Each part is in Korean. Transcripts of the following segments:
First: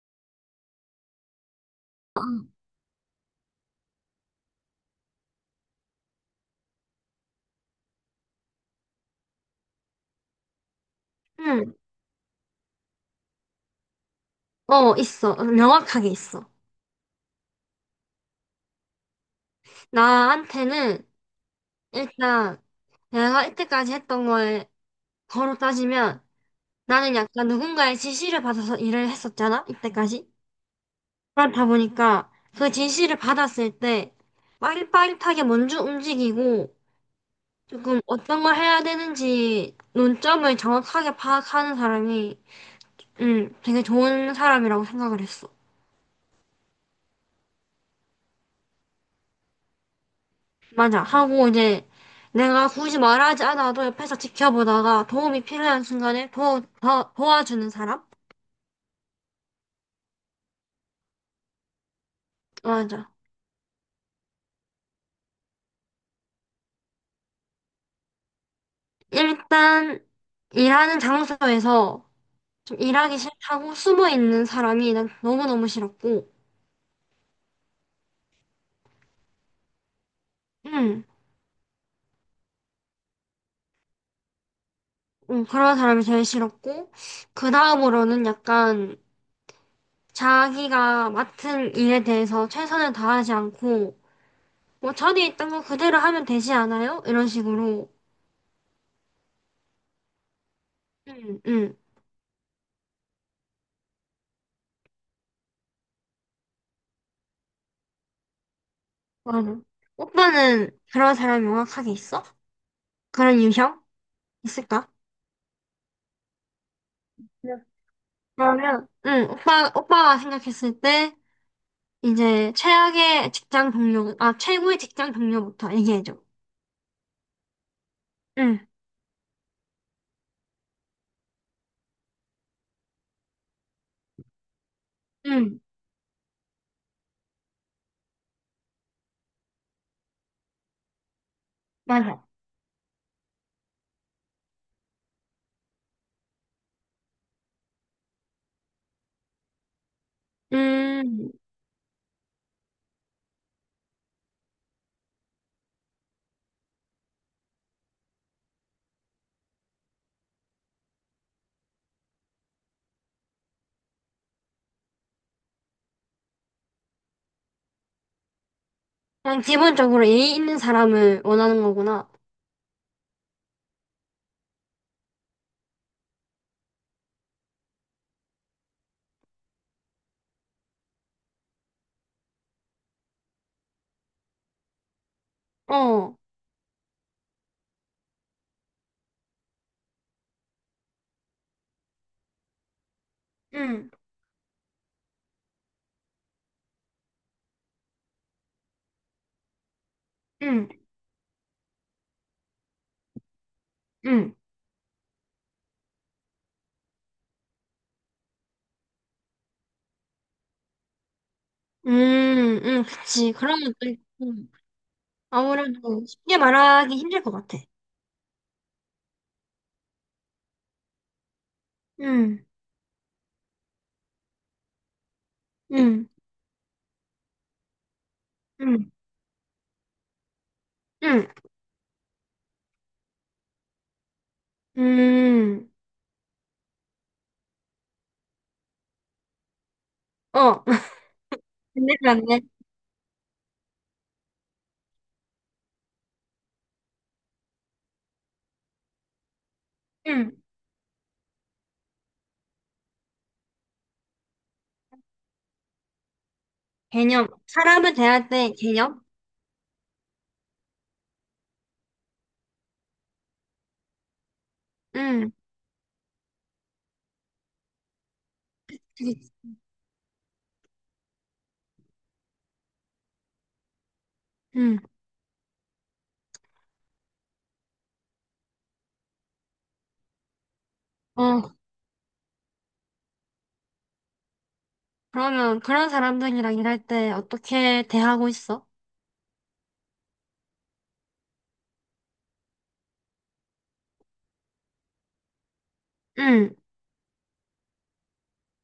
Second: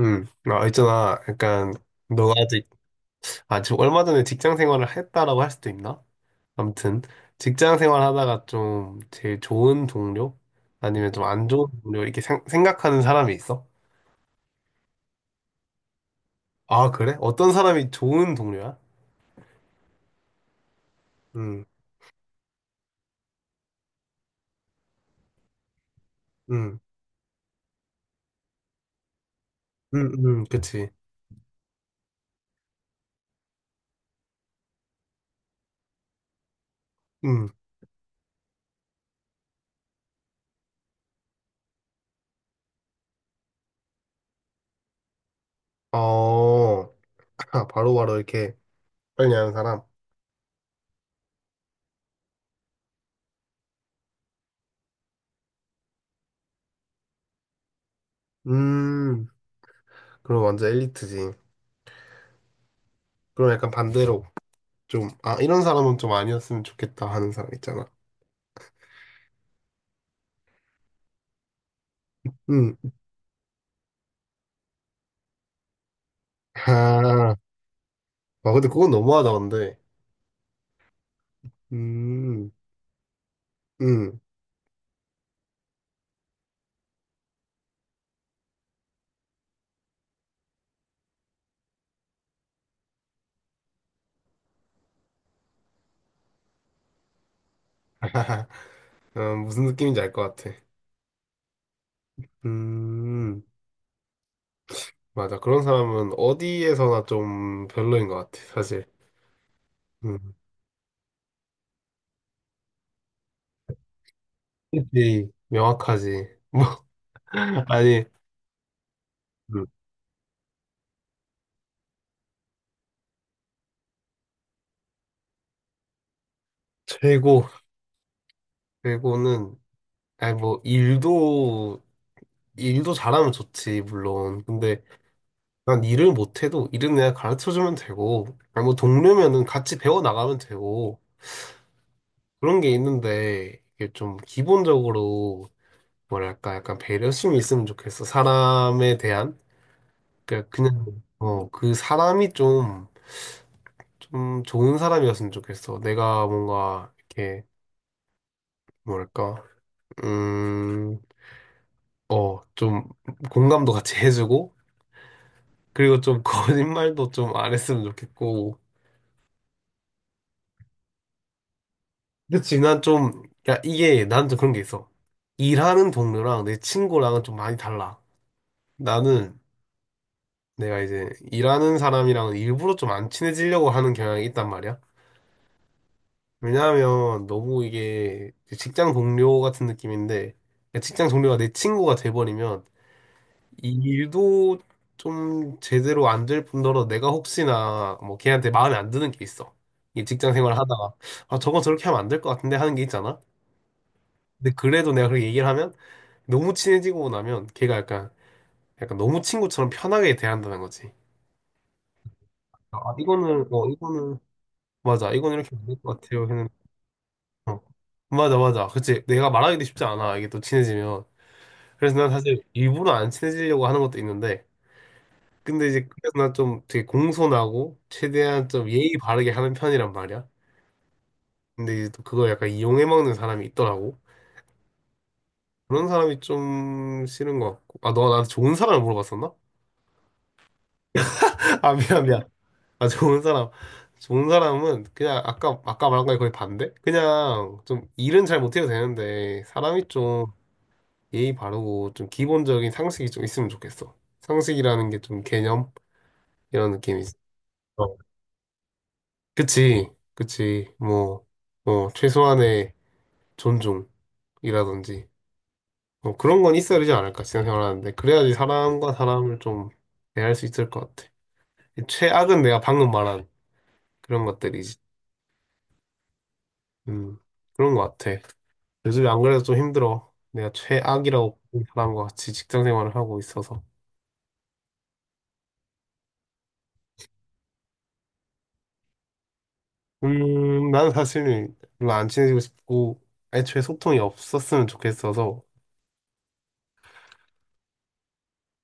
아, 있잖아. 약간, 너가 아직, 지금 얼마 전에 직장 생활을 했다라고 할 수도 있나? 아무튼, 직장 생활 하다가 좀 제일 좋은 동료? 아니면 좀 안 좋은 응, 동료? 이렇게 생각하는 사람이 있어? 어, 있어. 명확하게 있어. 아, 그래? 어떤 사람이 좋은 동료야? 나한테는 음, 일단 내가 이때까지 했던 거에 거로 따지면 음, 나는 약간 누군가의 지시를 받아서 일을 했었잖아, 이때까지. 그치. 그렇다 보니까 그 지시를 받았을 때 빠릿빠릿하게 먼저 움직이고 음, 조금 어떤 걸 해야 되는지 논점을 정확하게 파악하는 사람이 되게 좋은 사람이라고 생각을 했어. 어, 바로바로 이렇게 빨리 하는 사람? 맞아. 하고 이제 내가 굳이 말하지 않아도 옆에서 지켜보다가 도움이 필요한 순간에 도와주는 사람? 음, 그럼 완전 엘리트지. 맞아. 그럼 약간 반대로 이런 사람은 좀 아니었으면 좋겠다 하는 사람 있잖아. 일단 일하는 장소에서 음. 좀 일하기 싫다고 숨어 있는 사람이 난 너무너무 싫었고, 아, 근데 그건 너무하다, 근데. 음, 음, 음. 그런 사람이 제일 싫었고, 그 다음으로는 약간 자기가 맡은 일에 대해서 최선을 다하지 않고, 뭐 전에 있던 거 그대로 하면 되지 않아요? 이런 식으로. 무슨 느낌인지 알 것 같아. 음, 음. 음, 맞아. 그런 사람은 어디에서나 좀 별로인 것 같아, 사실. 맞아. 음. 오빠는 그런 사람이 명확하게 있어? 그런 유형? 있을까? 그치, 명확하지. 뭐, 네. 아니, 그러면, 응, 음, 오빠가 생각했을 때, 이제, 최악의 직장 동료, 아, 최고의 직장 동료부터 얘기해줘. 최고, 응, 최고는, 아니, 뭐, 일도 잘하면 좋지, 물론. 근데, 응, 난 일을 못해도, 일은 내가 가르쳐주면 되고, 아니, 뭐, 동료면은 같이 배워나가면 되고, 맞아. 그런 게 있는데 이게 좀 기본적으로 뭐랄까 약간 배려심이 있으면 좋겠어. 사람에 대한 그러니까 그냥 음, 어, 그 사람이 좀 좋은 사람이었으면 좋겠어. 내가 뭔가 이렇게 뭐랄까 음, 좀 공감도 같이 해주고 그리고 좀 거짓말도 좀 안 했으면 좋겠고. 그냥 기본적으로 예의 있는 사람을 원하는 거구나. 그치, 난 좀, 야, 이게, 난 좀 그런 게 있어. 일하는 동료랑 내 친구랑은 좀 많이 달라. 나는 내가 이제 일하는 사람이랑 일부러 좀 안 친해지려고 하는 경향이 있단 말이야. 어, 왜냐하면 너무 이게 직장 동료 같은 느낌인데 그러니까 직장 동료가 내 친구가 돼버리면 이 응, 일도 좀 제대로 안 될 뿐더러 내가 혹시나 뭐 걔한테 마음에 안 드는 게 있어. 이 직장 생활 응, 하다가 아 저거 저렇게 하면 안 될 것 같은데 하는 게 있잖아. 응. 근데 그래도 내가 그렇게 얘기를 하면 너무 친해지고 나면 걔가 약간 너무 친구처럼 편하게 대한다는 거지. 응, 아, 그치. 그런 것도 이거는 있고, 맞아. 이건 이렇게 안 될 것 아무래도 같아요. 쉽게 했는데. 말하기 힘들 것 같아. 어. 맞아, 맞아. 그치. 내가 말하기도 쉽지 않아. 이게 또 친해지면. 그래서 난 사실 응, 일부러 안 친해지려고 하는 것도 있는데. 근데 이제 응, 그래서 난 좀 되게 공손하고 최대한 좀 응, 예의 바르게 하는 편이란 말이야. 응. 근데 이제 또 그걸 약간 이용해 먹는 사람이 있더라고. 음, 그런 사람이 좀 싫은 것 같고. 아, 너가 나한테 좋은 사람을 물어봤었나? 어, 아, 근데 미안, 미안. 그렇네. 아, 좋은 사람. 좋은 사람은 그냥 아까 말한 거에 거의 반대? 그냥 좀 일은 잘 못해도 되는데 사람이 좀 음, 예의 바르고 좀 기본적인 상식이 좀 있으면 좋겠어. 상식이라는 게 좀 개념 이런 느낌이지. 개념. 사람을 어. 대할 때 개념? 그치, 그치. 뭐, 뭐 최소한의 존중이라든지 음, 뭐 그런 건 있어야 되지 않을까 생각을 하는데 그래야지 사람과 그게, 사람을 좀 대할 수 있을 것 같아. 최악은 내가 방금 말한 그런 것들이지. 음, 음, 그런 것 같아. 요즘에 안 그래도 좀 힘들어. 내가 최악이라고 어, 보는 사람과 같이 직장 생활을 하고 있어서. 그러면 그런 사람들이랑 일할 때 어떻게 대하고 있어? 난 사실은 별로 안 친해지고 싶고, 애초에 소통이 없었으면 좋겠어서, 음,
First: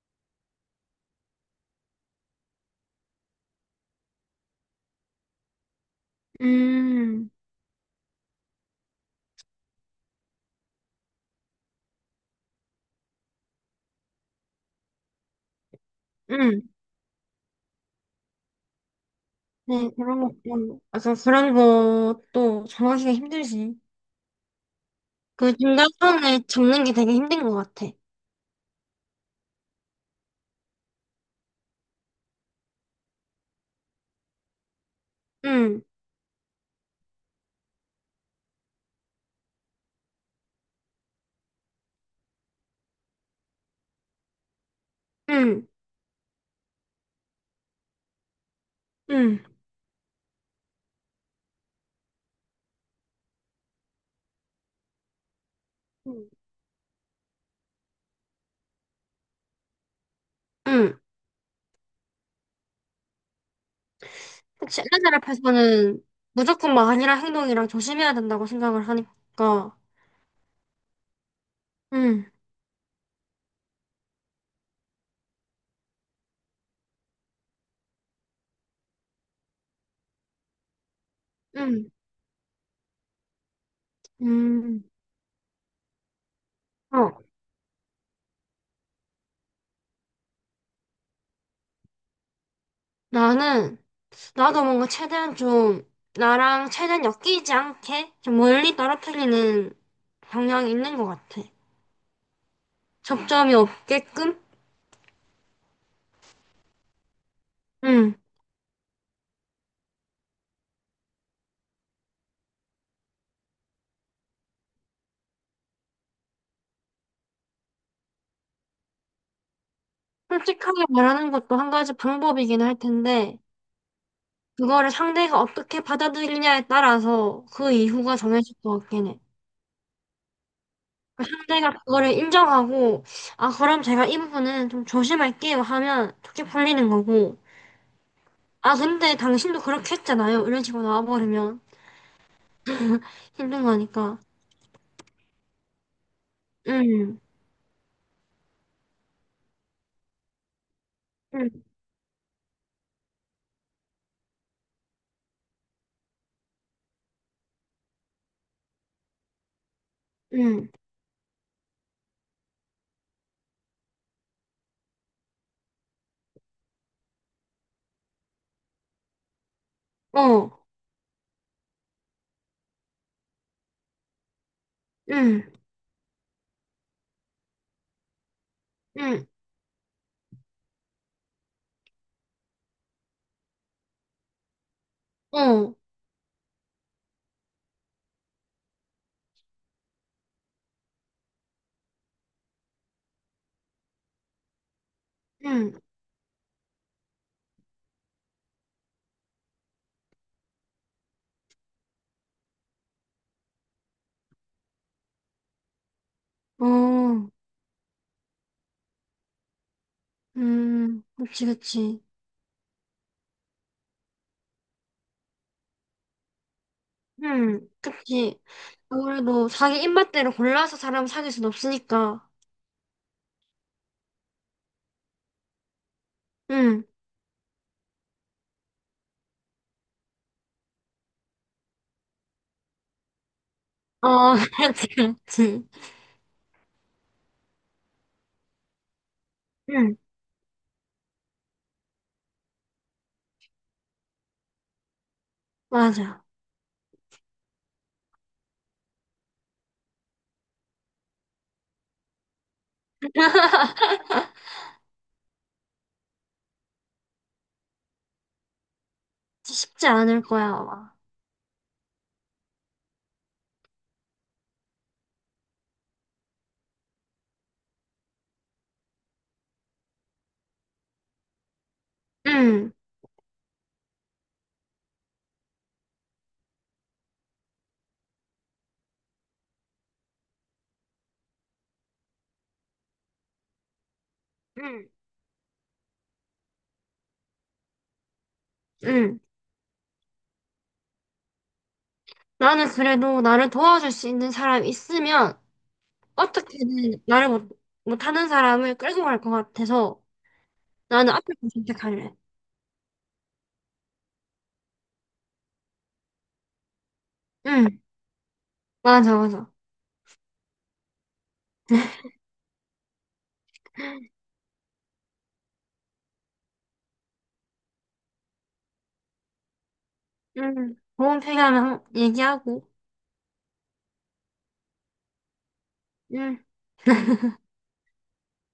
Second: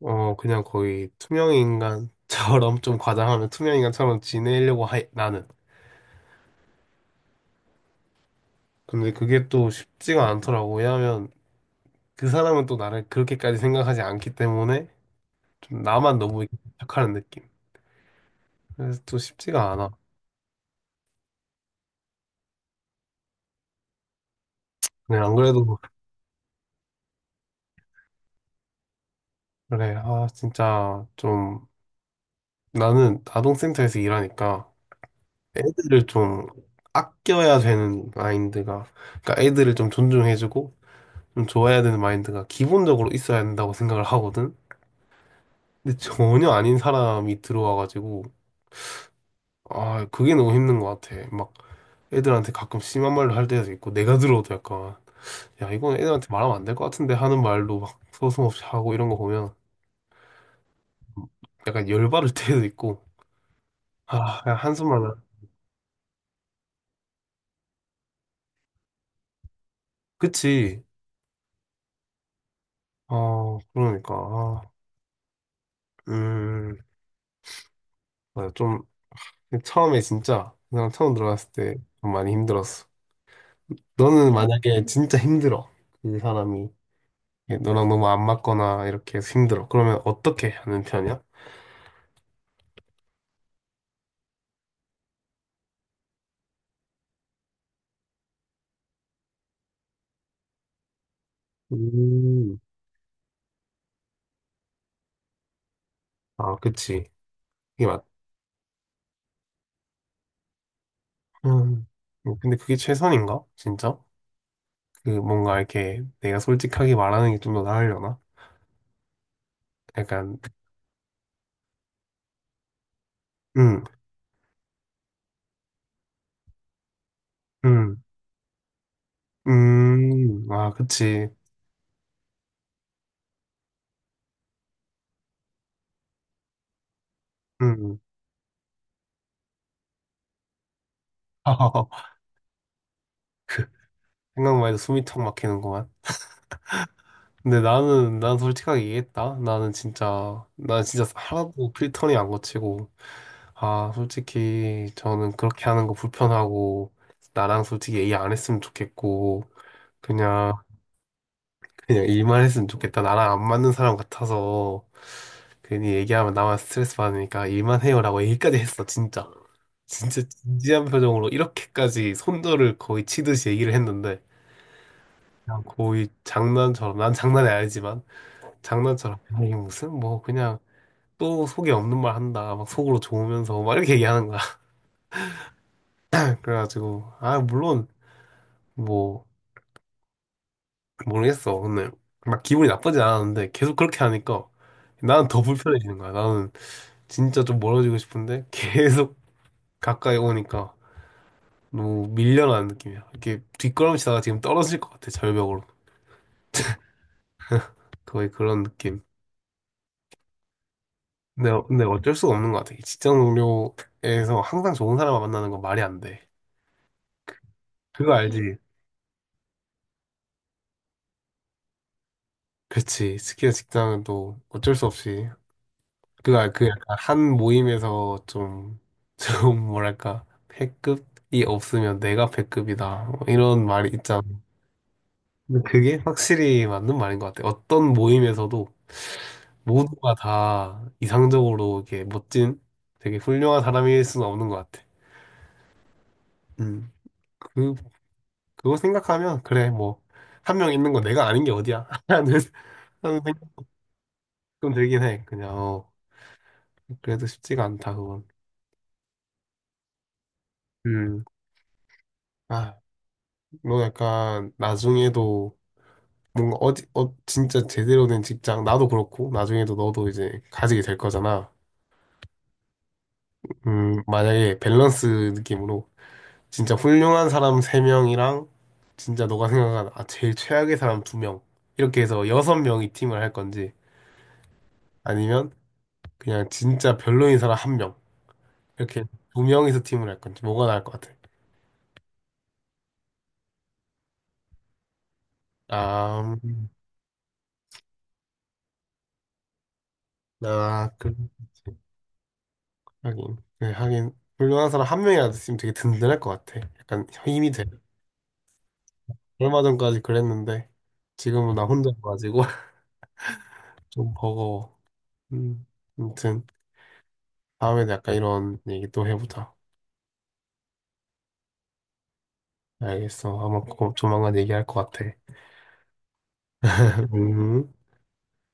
그냥 거의 투명인간처럼, 좀 과장하면 투명인간처럼 지내려고 해, 나는. 음, 근데 그게 또 쉽지가 않더라고. 왜냐하면 그 사람은 또 나를 그렇게까지 생각하지 않기 때문에, 좀 나만 너무 이렇게 음. 착하는 느낌. 그래서 또 쉽지가 네, 않아. 그런 거, 맞아, 그런 것도 정하기가 힘들지. 그냥 안 그 그래도, 중간선을 잡는 게 되게 힘든 것 같아. 진짜 좀, 나는 아동센터에서 일하니까, 음, 애들을 좀 아껴야 되는 마인드가, 그러니까 애들을 좀 존중해주고 좀 좋아해야 되는 마인드가 기본적으로 있어야 된다고 생각을 하거든. 음, 근데 전혀 아닌 사람이 들어와가지고 음, 아 그게 너무 힘든 것 같아. 막 애들한테 가끔 심한 말로 할 때도 있고 내가 들어도 약간 야 이건 애들한테 음. 말하면 안 될 것 같은데 하는 말로 막 서슴없이 하고 이런 거 보면 음. 약간 열받을 때도 있고 아 그냥 혹시 한숨만 나. 회사를 펴서는 무조건 막 아니라 행동이랑 조심해야 된다고 생각을 하니까. 그치. 응, 어 그러니까 아, 음 맞아. 좀 처음에 진짜 그 사람 처음 들어갔을 때 응, 좀 많이 힘들었어. 너는 만약에 음. 진짜 힘들어. 그 사람이 어, 너랑 너무 안 맞거나 이렇게 해서 힘들어. 그러면 어떻게 하는 편이야? 나는, 나도 뭔가 최대한 좀, 나랑 최대한 엮이지 않게, 좀 멀리 떨어뜨리는 경향이 있는 것 같아. 음. 접점이 없게끔? 아, 그치. 이게 맞. 응. 음. 근데 그게 최선인가? 진짜? 그 뭔가 이렇게 내가 솔직하게 말하는 게 좀 더 나으려나? 약간 솔직하게 말하는 것도 한 가지 방법이긴 할 텐데, 음, 그거를 상대가 어떻게 받아들이냐에 따라서 그 음, 이후가 정해질 것 같긴 해. 아, 그 그치. 상대가 그거를 인정하고, 아, 그럼 제가 이 부분은 좀 조심할게요 하면 좋게 풀리는 거고, 음. 아, 근데 당신도 그렇게 했잖아요. 이런 식으로 나와버리면 힘든 그 거니까. 생각만 해도 숨이 턱 막히는구만. 응, 근데 나는 난 솔직하게 얘기했다. 나는 진짜 난 진짜 응, 하나도 필터링 안 거치고 아 솔직히 저는 그렇게 하는 거 불편하고 나랑 솔직히 얘기 안 했으면 좋겠고 그냥 응, 그냥 일만 했으면 좋겠다. 나랑 안 맞는 사람 같아서 괜히 얘기하면 나만 스트레스 받으니까 일만 해요라고 얘기까지 했어 진짜 진짜 어, 진지한 표정으로 이렇게까지 손절을 거의 치듯이 얘기를 했는데 응, 그냥 거의 장난처럼 난 장난이 아니지만. 장난처럼 응, "아, 이게 무슨 뭐 그냥 또 속에 없는 말 한다 막 속으로 좋으면서 막 이렇게 얘기하는 거야 어, 그래가지고 아 물론 뭐 모르겠어 근데 막 기분이 나쁘진 않았는데 계속 그렇게 하니까 나는 더 응, 불편해지는 거야 나는 진짜 좀 멀어지고 싶은데 계속 가까이 오니까 너무 밀려나는 느낌이야 이렇게 뒷걸음치다가 지금 떨어질 것 같아 절벽으로 어, 거의 그런 느낌 그치, 근데 그치. 어쩔 수가 없는 것 같아 직장 동료에서 항상 좋은 사람만 만나는 건 말이 안 돼 응, 그거 그치. 알지? 아무래도 자기 입맛대로 골라서 사람 사귈 순 없으니까. 그치. 스키나 직장은 또 어쩔 수 없이. 그 응, 약간 한 모임에서 좀, 좀 뭐랄까, 패급이 없으면 내가 패급이다. 뭐 이런 말이 있잖아. 어, 그렇지, 근데 그렇지. 그게 확실히 맞는 말인 것 같아. 어떤 모임에서도 응, 모두가 다 이상적으로 이렇게 멋진, 되게 훌륭한 사람일 수는 없는 것 같아. 맞아. 음. 그, 그거 생각하면, 그래, 뭐, 한 명 있는 거 내가 아닌 게 어디야? 하는 생각 좀 들긴 해. 그냥, 어, 그래도 쉽지가 않다, 그건. 쉽지 않을 거야, 아마. 음. 아, 너 약간 나중에도 뭔가 진짜 제대로 된 직장, 나도 그렇고, 나중에도 너도 이제 가지게 될 거잖아. 응, 만약에 밸런스 느낌으로 진짜 훌륭한 사람 세명이랑 진짜 너가 생각한 아, 제일 최악의 사람 두명 이렇게 해서 여섯 명이 팀을 할 건지 응, 아니면 그냥 진짜 별로인 사람 한 명 이렇게 응. 두명이서 팀을 할 건지 뭐가 나을 것 같아? 나는 그래도 나를 도와줄 수 있는 사람이 있으면 아, 음, 어떻게든 말을 못, 못하는 사람을 끌고 갈 것 같아서 아, 나는 그 앞에 거 선택할래. 하긴. 네, 하긴. 훌륭한 사람 한 명이라도 있으면 되게 든든할 것 같아. 약간 힘이 돼. 응, 맞아, 맞아. 얼마 전까지 그랬는데, 지금은 나 혼자 가지고 좀 버거워. 음, 아무튼, 다음에도 약간 이런 얘기 또 해보자. 응, 도움 필요하면 한- 얘기하고. 알겠어. 아마 곧 조만간 얘기할 것 같아. 응. 음.